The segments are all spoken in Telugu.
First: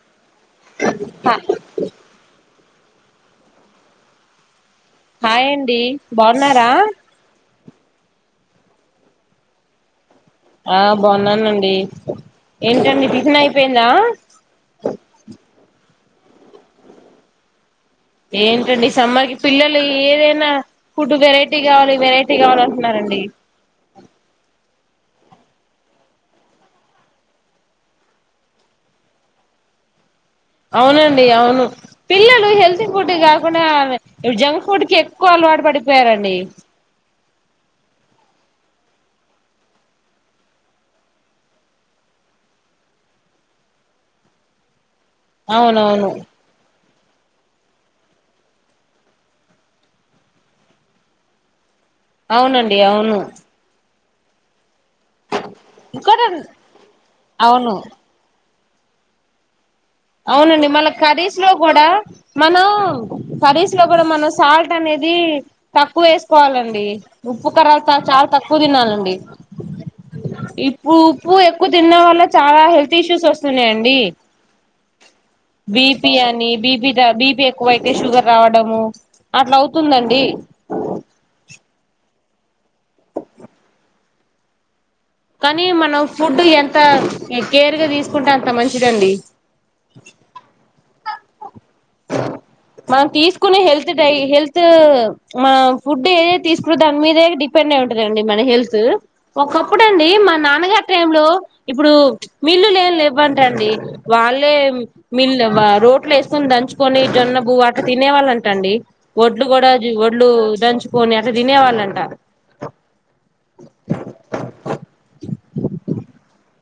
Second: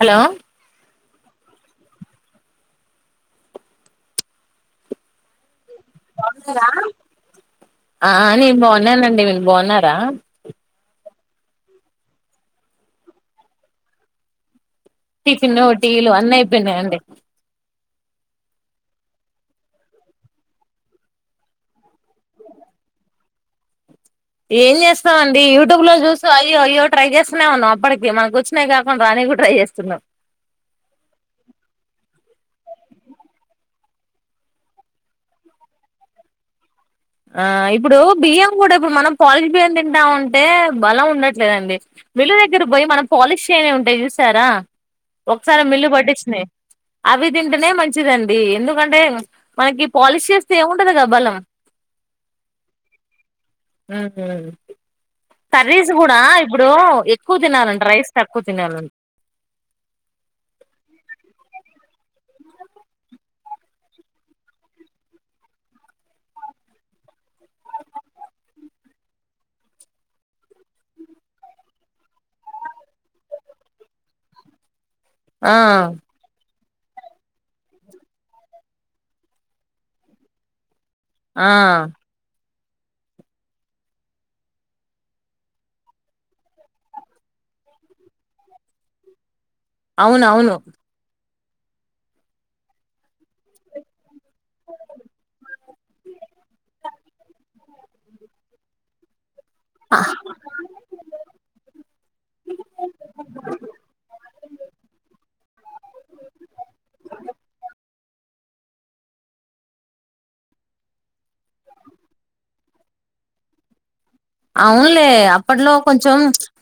హలో ప హాయండి డి బావున్నారా ఆ నేను బావున్నానండి మీరు బావున్నారా ఆ బావున్నానండి ఏంటండి టిఫిన్ అయిపోయిందా టిఫిను టీలు అన్ని ఇయిపోయినయండి ఏంటండి సమ్మర్ కి పిల్లలు ఏదైనా ఫుడ్ వెరైటీ కావాలి వెరైటీ కావాల అంటున్నారండి. ఏం చేస్తామ అండి యూట్యూబ్ లో చూస్తూ అయ్యో అయ్యో ట్రై చేస్తూనే ఉన్నాం అప్పటికి మనకు వచ్చినా కాకుండా రానీయి కూడా ట్రై చేస్తున్నాం అవునండి అవును పిల్లలు హెల్తీ ఫుడ్ కాకుండా జంక్ ఫుడ్ కి ఎక్కువ అలవాటు పడిపోయారండి. ఆ ఇప్పుడు బియ్యం కూడా ఇప్పుడు మనం పాలిష్ బియ్యం తింటా ఉంటే బలం ఉండట్లేదండి. మిల్లు దగ్గర పోయి మనం పాలిష్ చేయనివి ఉంటాయి చూసారా ఒకసారి మిల్లు అవునవును పట్టించినియి అవి తింటేనే మంచిదండి ఎందుకంటే మనకి పాలిష్ చేస్తే ఏముంటది గ బలం అవునండి అవును ఊహూ కర్రీస్ కూడా ఇంకోటి ఇప్పుడు ఎక్కువ అవును తినాలంట రైస్ తక్కువ తినాలం అవునండి మళ్ళ కర్రీస్ లో కూడా మనం కర్రీస్ లో కూడా మనం సాల్ట్ అనేది తక్కువ వేసుకోవాలండి ఉప్పు కారాలు చాలా తక్కువ తినాలండి ఇప్పుడు ఉప్పు ఎక్కువ తిన్న వల్ల చాలా హెల్త్ ఇష్యూస్ వస్తున్నాయండి. ఆ బిపి అని బి బిపి ఎక్కువ అయితే షుగర్ రావడము అట్లా అవుతుందండి ఆ కానీ మనం ఫుడ్ ఎంత కేర్ గా తీసుకుంటే అంత మంచిదండి అవున అవును మంనం తీసుకునే హెల్త్ హెల్త్ మన ఫుడ్ ఏ ఏ తీసుకు మీదే డిపెండ్ అయి ఉంటదండి మన హెల్త్ ఒక అప్పుడంండి మా నాన్నగారి టై లో. ఇప్పుడు మిల్లు లే లేవ్వంటండి వాళ్ళే మిల్లు రోడ్లు వేసుకొని దంచుకొని జొన్న బువ అట తినే వాళ్ళంట. టండి ఒడ్లు కూడా వడ్లు దంచుకోనే అట్ల తినేవాళ్ళంట అవునులే అప్పట్లో కొంచం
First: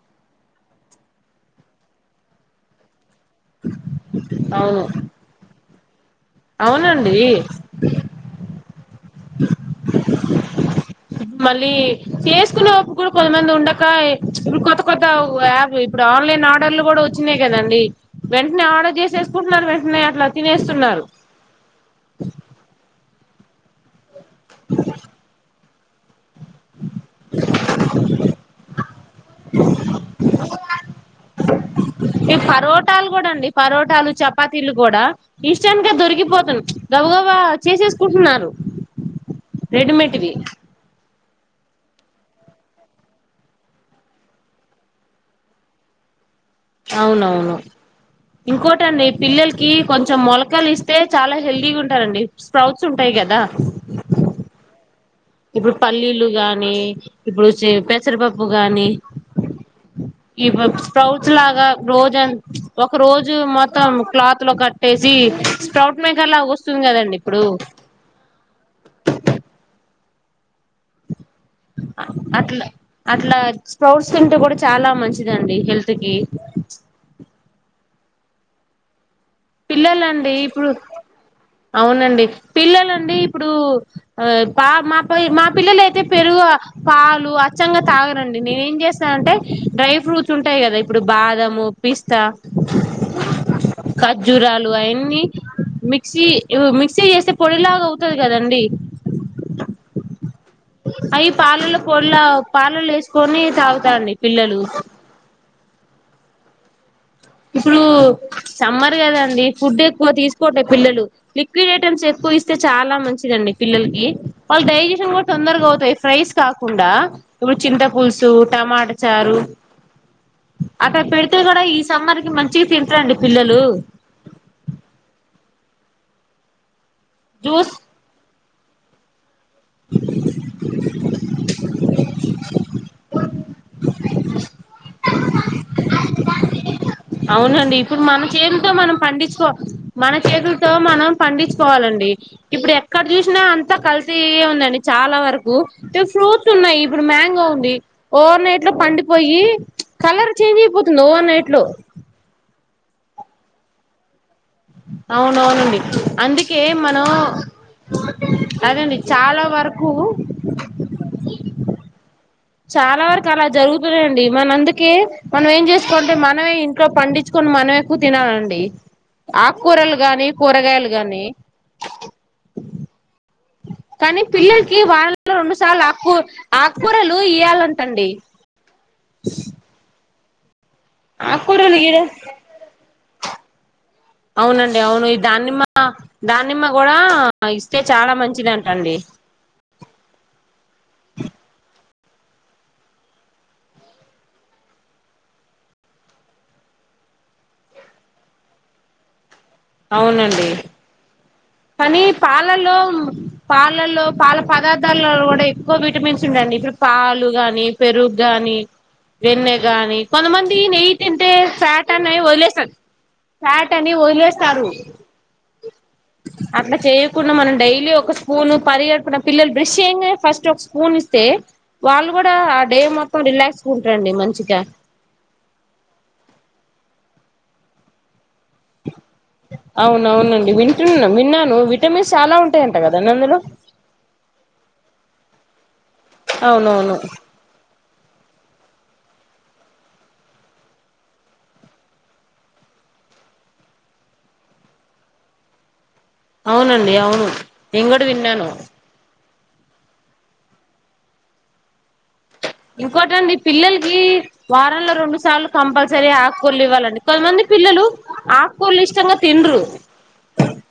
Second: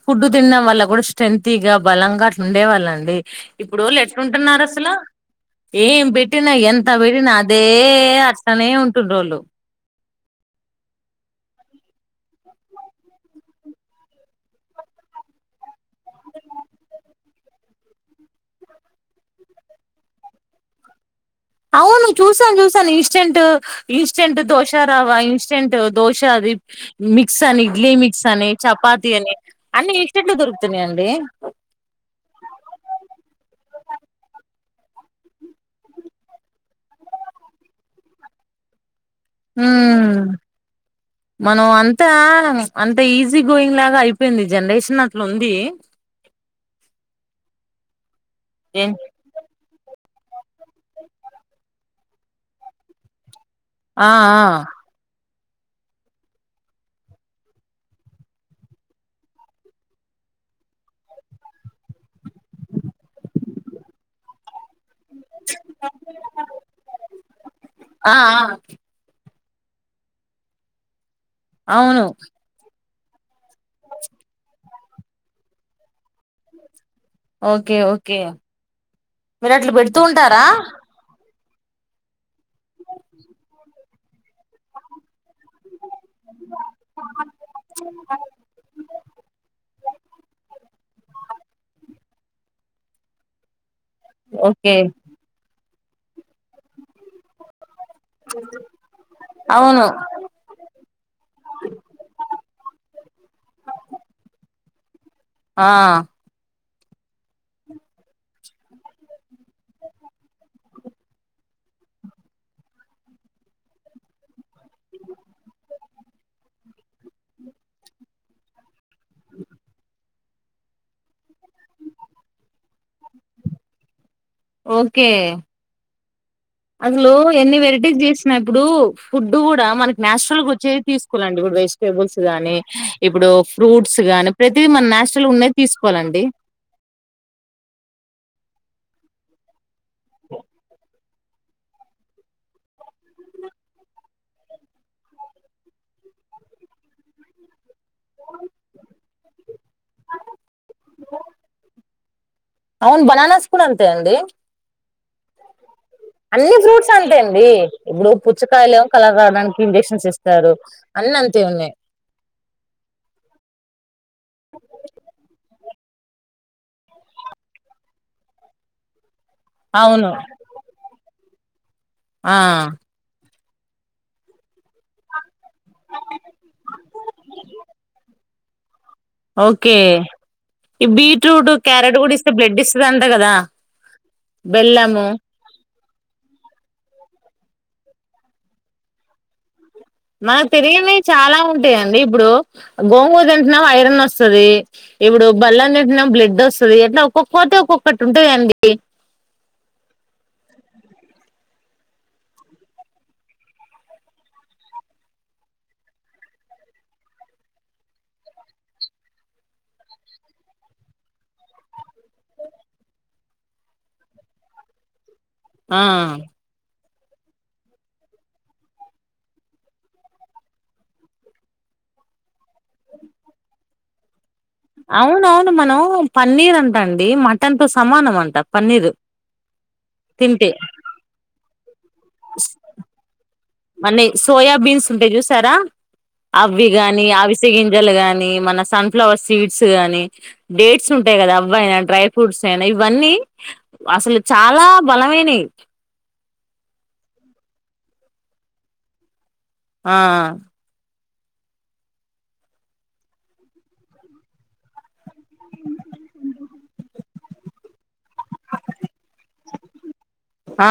ఫుడ్డు తినడం వల్ల కూడా స్ట్రెంతీ గా బలంగా అట్లా ఉండే వాళ్ళండి. ఇప్పుడు లేట్లుంటున్నారు అవును అసల ఏం బేట్ టి నా ఎంత బడి అవునండి నా అదే అటనేే ఉం [unintelligible] మళ్ళీ చేసుకునేప్పు కూడా కొంతమంది ఉండక, ఇప్పుడు కొత్త కొత్త యాప్ ఇప్పుడు ఆన్లైన్ ఆర్డర్లు కూడా వచ్చినయి కదండి. వెంటనే ఆర్డర్ చేసిేసుకుంటున్నారు వెంటనే అట్లా తినేస్తున్నారు. అవును చూసాను చూసాను ఇ ెంట్ ఇస్ స్టెంట్ దోష రావా ఇస్ ట్ దో మిక్స్ అని ఇడ్లీ మిక్స్ అని చపాతి అని అన్ని ఇటెట్ల దొరుకుతున్నా అండి ాలు చపాతీలు కూడా ఇష్టానిక దొరికిపోతా గబగబ చేసేసుకుంటున్నారు రెడి మేట్ ఉమ్ వి మనం అంతా అంత ఈజీ గోయింగ్ లాగా అయిపోయింది జనరేషన్ అట్లా ఉంది. అవునవును ఏం ఇంకోటండి పిల్లలకి కొంచెం మొలకలు ఇస్తే చాలా హెల్ది గుంట రండి స్ప్రౌట్స్ ఉంటాయి కదా. ఆ ఇప్పుడు పల్లీలు గాని ఇప్పుడు పెసరపప్పు గాని ఇ ప్రౌస్ లాగా రోజ ఒక రోజు మొత్తం క్లాత్ లో క ేసి స్క్రౌట్ మేకర్ లా వస్తుంది కదండి ఇప్పుడు ఆ ఆ అవును ట్లా స్పర్ట్స్ తింటే కూడా చాలా మంచిదిండి హెల్త్ కి ఓకే ఓకే మీరు అట్లు పెడుతూ పిల్లలండి ఉంటారా ఇప్పుడు అవునండి పిల్లలండి ఇప్పుడు పా మా ప మా పిల్లలు అయితే పెరుగు పాలు అచ్చంగా తాగరండి నేను ఏం చేస్తానంటే డ్రై ఫ్రూట్స్ ఉంటాయి కదా ఇప్పుడు బాదము పిస్ త్త జురాలు ఓకే అఎన్నీ మిక్సీ మిక్సీ చేస్తే పొడిలాగ అవును అవి పాలలు పొల్లా పాలల్లా వేసుకొని తాగుతాండి పిల్లలు ఆ ఇప్పుడు సమ్మర్ కదా అండి ఫుడ్ ఎక్కువ తీసుకోట్లే పిల్లలు లిక్విడ్ ఐటమ్స్ ఎక్కువ ఇస్తే చాలా మంచిదండి పిల్లలకి వాళ్ళ డైజెషన్ కూడా తొందరగా అవుతాయ్ ఫ్రై స్ కాకుండా ఇప్పుడు చింత పులుసు టమాటా చారు అట్టా పెడితే కూడా సమ్మర్ కి మంచిగా తింటారండి పిల్లలు ఓకే అందులో ఎన్ని జ్యూస్ వెరైటీస్ చేసి నెప్పుడు ఫుడ్ ఇప్పుడు కూడా మనకి నేచురల్గా వచ్చేది తీసుకోవ ఇ వే బుల్స్ గానీ ఇప్పుడు ఫ్రూట్స్ గానీ ప్రతి మన నేచురల్ ఉన్నాయి తీసుకోవాలండి అవునండి ఇప్పుడు మన చేతులతో మనం పండించుకో మన చేతులతో మనం పండించుకోవాలండి ఇప్పుడు ఎక్కడ చూసినా అంతా కల్తీయె ఉందండి చాలా వరకు ఫ్రూట్స్ ఉన్నాయి ఇప్పుడు మ్యాంగో ఉంది ఓవర్ నైట్ లో పండిపోయి కలర్ చేంజ్ అయిపోతుంది ఓవర్ నైట్ లో అవును బననాస్ కూడా అంతే అండి అవునవునండి అన్ని అందుకే ఫ్రూట్స్ మనం అంతే అండి ఇప్పుడు పుచ్చకాయలు ఏమో అదండి కలర్ చాలా రావడానికి వరకు ఇంజక్షన్స్ ఇస్తారు అన్ని అ తే ఉన్నాయ్ చాలా వరకు అలా జరుగు [unintelligible] మన అందుకే మనం ఏం చేస్త కొంటే మనమే ఇంట్లో పండిచ్చుకొని మనం ఎక్కువ తినాలండి ఆకుకూరలు అవును గానీ కూరగాయలు గాని ఆ కానీ పిల్లలకి వానలో రెండుసార్లు ఆకూ ఆకూరలు ఇయాలంటండి ఓకే ఈ బీట్రూట్ ఆకూరలు గీడ క్యారెట్ కూడా ఇస్తే బ్లడ్ ఇస్తది అంట కదా అవునండి బెల్లము అవును ఈ దానిమ్మ దానిమ్మ కూడా ఇస్తే చాలా మంచిదంటండి మనకు తెరియనవి చాలా ఉంటాయండి ఇప్పుడు గోంగూ తింటున్నాం ఐరన్ వస్తది ఇప్పుడు బల్లం తింటున్నా బ్లడ్ వస్తుంది ఎట్లా ఒక్కొక్కటి ఒక్కొక్కటి ఉంటయండి అవునండి కానీ పాలల్లో పాలల్లో పాల పదార్థాల్లో కూడా ఎక్కువ విటమిన్స్ ఉంటయండి, ఇప్పుడు పాలు గాని, పెరుగు కాగాని, వెన్నె గాని కొంతమంది నెయ్యి తింటే ఫ్యాట్ అని వదిలేస్తారు ఫ్యాట్ అని వదిలేస్తారు. ఆ అట్లా చెయక్ కున మనం డైలీ ఒక స్పూన్ పరిగడుపున పిల్లలు బ్రష్ చేయంగానె, ఫస్ట్ ఒక స్పూన్ ఇస్తే వాళ్ళు కూడా ఆ డే మొత్తం రిలాక్స్ గా ఉంటారండి మంచి, అవును అవును మనం పన్నీర్ అంటా అండి మన్ దాంతో సమానమంట అవును అవునండి వింటున్నా విన్నాను విటమిన్స్ చాలా ఉంటాయంట కదాండి అందులో, మన్నె సోయా బీన్స్ ఉంటయి చూసారా అవి అవునవును గాని అవిసెగింజలు గాని మన సంత్ ఫ్లవర్ సీడ్స్ కానీ డేట్స్ ఉంటాయి కదా, అవ్వయినా డ్రై ఫ్రూట్స్ అయినా ఇవన్నీ అసలు చాలా బలమైనయి. అవునండి అవును నేను కూడా విన్నాను ఆ ఇంకోటండి పిల్లలకి వారంలో రెండు సార్లు కంపల్సరీ ఆకుకూరలు ఇవ్వాలండి కొంతమంది పిల్లలు. ఆకుకూరలి ఇష్టంగా తిన్రు ఆ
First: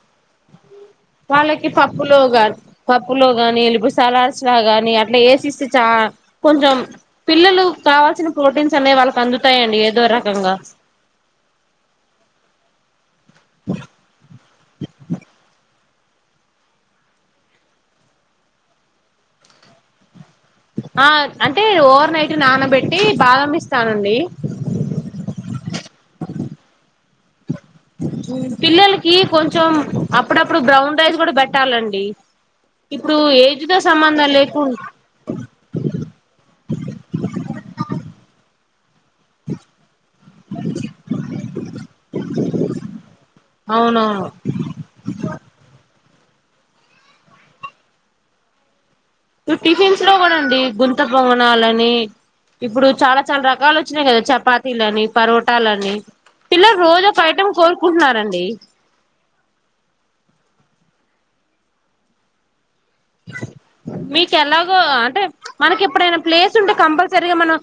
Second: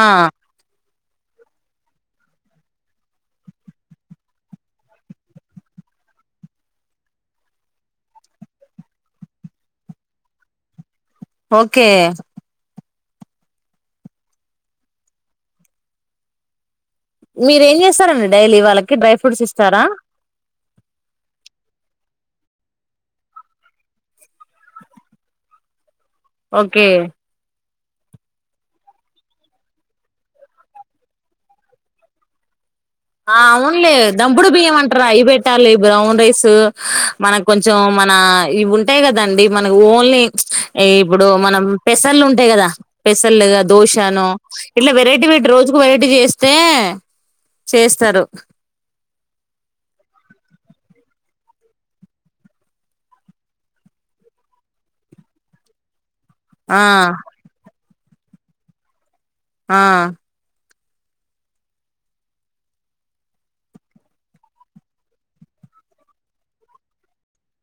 వాళ్ళకి పప్పులో గాని పప్పులో గానీ పుడు సలాడ్స్ లా గాని అట్లా వేసిస్తే చ కొంచెం పిల్లలు కావాల్సిన ప్రోటీన్స్ అనేవి వాళ్ళకి అందుతాయండి ఏదో రకంగా, ఓకే అ మీర ఏం చేస్తారండి డైలీ వాళ్ళకి డ్రై ఫ్రూట్స్ ఇస్తారా ఆ అంటే ఓవర్ నైట్ నానబెట్టి బాదమిస్తానండి ఓకే మ్మ్ పిల్లలకి కొంచెం అప్పుడప్పుడు బ్రౌన్ రైస్ కూడా పెట్టాలండి. ఇప్పుడు ఆ ఏజ్ తో అవునులే సంబంధం దంపుడు లేకుం బియ్యం అంటరు, అవి పెట్టాలి బ్రౌన్ రైస్ మనకు కొంచెం మన, ఈ వున్ టయి కదండి మన ఓన్లీ ప్చ్ ఎ ఇప్పుడు మనం పెసర్లు ఉంటయి కదా, పెసర్లుగ అవునవును దోశను ఇట్లా వెరైటీ పెట్టి రోజుకు వెరైటీ చేస్, స్తే చేస్తారు టిఫిన్స్ లో కూడా అండి గుంత పొంగనాలని ఇప్పుడు చాలా చాలా రకాలు వచ్చినాయి కదా చపాతీలని, పరోటాలని, ఆ పిల్లల్ రోజు ఒక ఐటం కోర్ కుంట్నారండి ఆ మీకు ఎలాగో అంటే మనకి ఎప్పుడైనా ప్లేస్ ఉంటే కంపల్సరిగా మనం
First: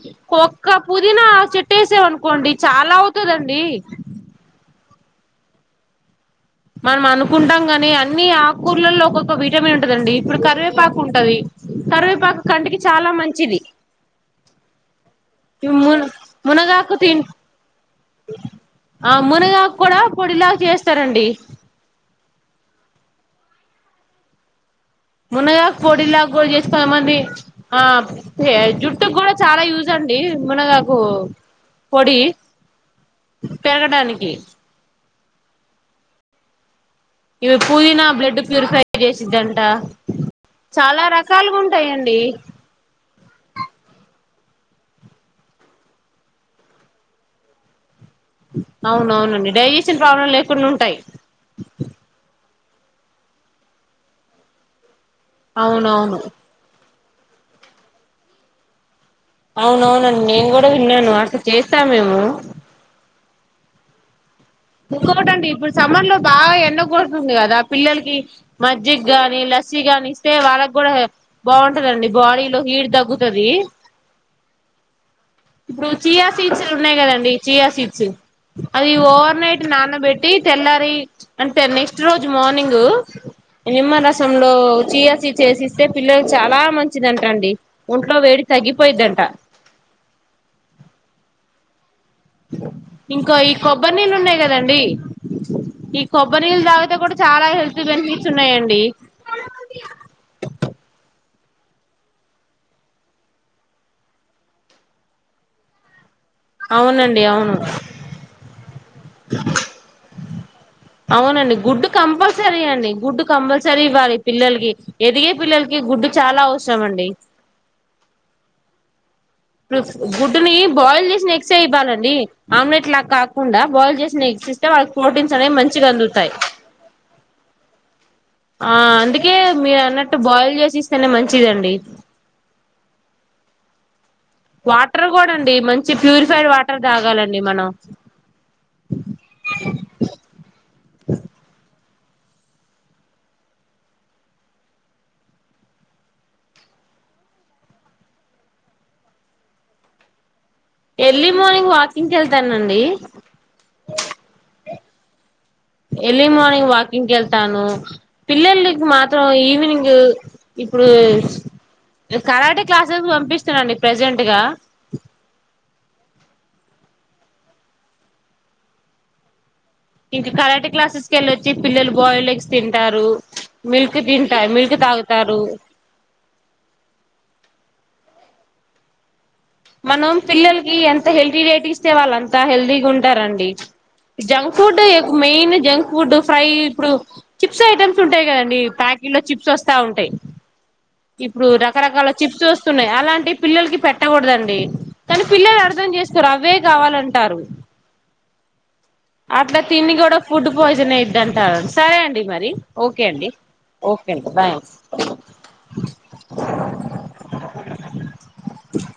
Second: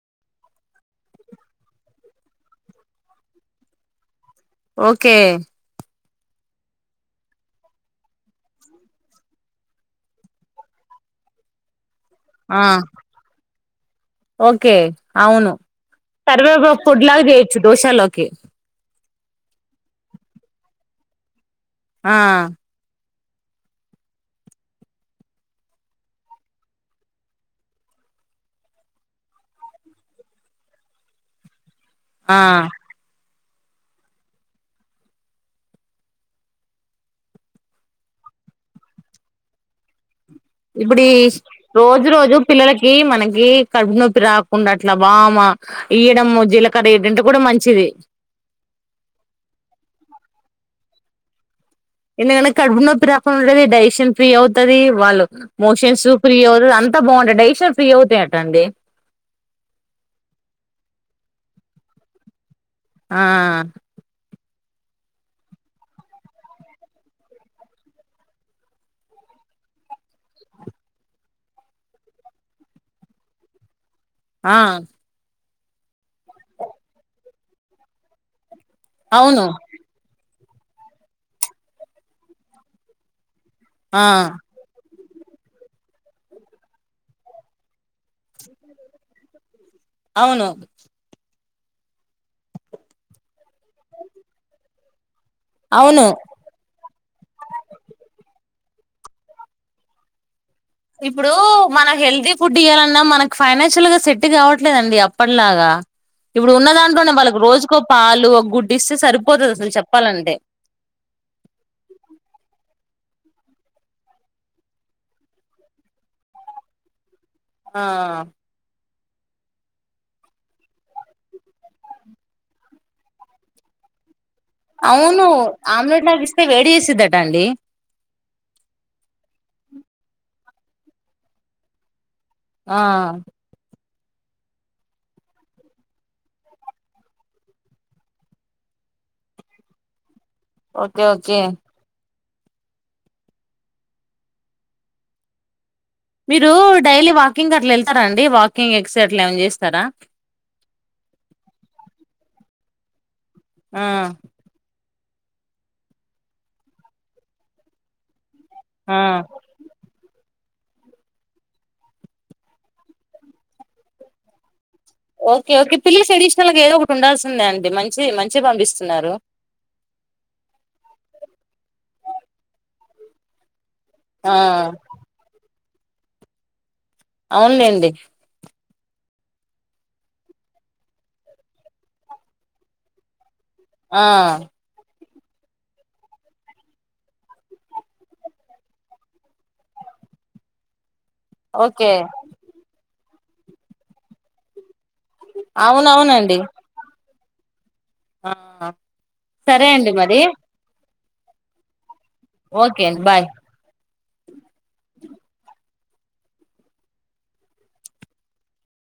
ఒక్క పుదీనా చెట్టేసాం అనుకోండి చాలా అవుతదండి. ఓకే మనం అనుకుంటాం గాని అన్ని ఆకూర్లలో ఒక్కొక్క విటమిన్ ఉంటదండి ఇప్పుడు కరివేపాకు ఉంటది. కరివేపాకు ఆ కంటికి చాలా మంచిది ఓకే అవును ము మునగాకు తి కర్వేపాకుపొడ్లాగా చేయొచ్చు దోశలోకి ఆ మునగాకు కూడా పొడిలాగా చేస్తారండి ఆ మునగాకు పొడిలా కూడా చేస్తామండి ఆ జుట్టుకు కూడా చాలా యూజు అండి మునగాకు, పొడి ఆ పెరగడానికి ఇవి పువిన బ్లడ్ ప్యూరిఫై చేసద్దంటా ఇప్పుడి రోజు రోజు పిల్లలకి మనకి కడుపు నొప్పి రాకుండా అట్లా వాము ఇయ్యడము. జీలకర్ర ఇయంటే కూడా మంచిది. అవునవునండి డైజేషన్ ప్రాబ్లం లేకుండా ఉంటాయి. ఎందుకు అంటే కడుపు నొప్పి రాకుండా ఉండటమే డైజేషన్ ఫ్రీ అవుతది వాళ్ళు మోషన్స్ అవునవును ఫ్రీ ఉండదు అంత బాగుంటాయట డైజెషన్ ఫ్రీ అవుతాయిట అండి. అవునవునండి నేను కూడా విన్నాను అసలు చేస్తామేము ఆ ఇంకోటండి ఇప్పుడు సమ్మర్ లో బాగా ఎండ కొడుతుంది కదా, పిల్లలకి మజ్జిగ గాని, లస్సి గాని, ఇస్తే వాళ్ళకి కూడా బాగుంటదండి. బాడీలో హీట్ తగ్గుతది. ఆ ఇప్పుడు చీయా సీడ్స్ ఉన్నాయి కదండి. Chia seeds. అది ఓవర్ అవును నైట్ నాన పెట్టి తెల్లారి అంటే నెక్స్ట్ రోజు మార్నింగు ఆ నిమ్మరసంలో చీ చేసిస్తే పిల్లలు చాలా మంచిదంట అండి. ఒంట్లో వేడి తగ్గిపోయిద్దంట. అవును ఇంకా ఈ కొబ్బరి నీళ్లు ఉన్నాయి కదండి. ఈ అవును కొబ్బరి నీల్ తాగితే కూడా చాలా హెల్త్ బెనిపి స్ ఉన్నాయండి ఇప్పుడు మన హెల్దీ ఫుడ్ ఇవ్వాలన్నా, మనకి ఫైనాన్షియల్ గా సెట్ కావట్లేదండి అప్పటిలాగా. ఇప్పుడు ఉన్న దాంట్లోనే అవునండి వాళ్ళకి అవును రోజుకో పాలు, ఒక గుడ్డు, ఇస్తే సరిపోతుంది అసలు చెప్పాలంటే. అవునండి గుడ్డు కంపల్సరీ అండి. గుడ్డు కంపల్సరీ ఇవ్వాలి. పిల్లలకి ఎదిగే పిల్లలకి గుడ్డు చాలా అవసరం అండి. ఆ గుడ్డుని బాయిల్ చేసి నెక్సటే ఇవ్వాలండి. ఆమ్లెట్ లాగా కాకుండా బాయిల్ చేసి నెక్స్ అవును ఆమ్లెట్ నగి ఇస్తే వేడి చేసిద్దట అండి ఆ అందుకే మీరు అన్నట్టు బాయిల్ చేసిస్తేనే మంచిదండి. ఆ వాటర్ కూడా అండి, మంచి ప్యూరిఫైడ్ వాటర్ తాగాలండి మనం. ఓకే ఓకే మీరు డైలీ వాకింగ్ అట్లా వెళ్తారా అండి. వాకింగ్ ఎక్స్ అట్లా ఏమం చేస్తారా, ఎర్లీ మార్నింగ్ వాకింగ్ కి వెళ్తానండి. ఆ ఎర్లీ మార్నింగ్ వాకింగ్ కి వెళ్తాను పిల్లలకి ఆ మాత్రం ఈవినింగ్ ఇప్పుడు కరాటే క్లాసెస్ పంపిస్తున్నాండి. ప్రెజెంట్ గా ఓకే ఓకే పిల్లల స్టడీస్ అసలికి ఏదో ఒకటి ఉండాల్సిందే. అండి మంచి మంచిగా పంపిస్తున్నారు. ఇంక కరాటి క్లాసెస్కి వెళ్ళచ్చి పిల్లలు బాయిల్డ్ ఎగ్స్ తిం తింటారు. మిల్క్ ఆ తింటా మిల్క్ తాగుతారు. అవునులేండి. మనం పిల్లలకి ఎంత హెల్తీ డైట్ ఇస్తే వాళ్ళు అంత హెల్తీగా ఉంటారండి. ఆ జంక్ ఫుడ్డే ఎప్ మెయిన్ జంక్ ఫుడ్ ఫ్రై ఇప్పుడు చిప్స్ ఐటమ్స్ ఉంటాయి కదండి ప్యాకెట్ లో చిప్స్ వస్తా ఉంటాయి ఇప్పుడు ఓకే రకరకాల చిప్స్ వస్తున్నాయి అలాంటి పిల్లలకి పెట్టకూడదండి. ండి కానీ పిల్లలు అర్థం చేస్కోరు అవునవునండి అవే కావాలంట తింటారు. ఆ అట్లా సరే అండి తిని కూడా మరి ఫుడ్ పాయిజన్ అయిద్ది. వద్దంటారు సరే అన్ అండి మరి ఓకే అండి. ఓకే అండి బాయ్ ఆ ఆ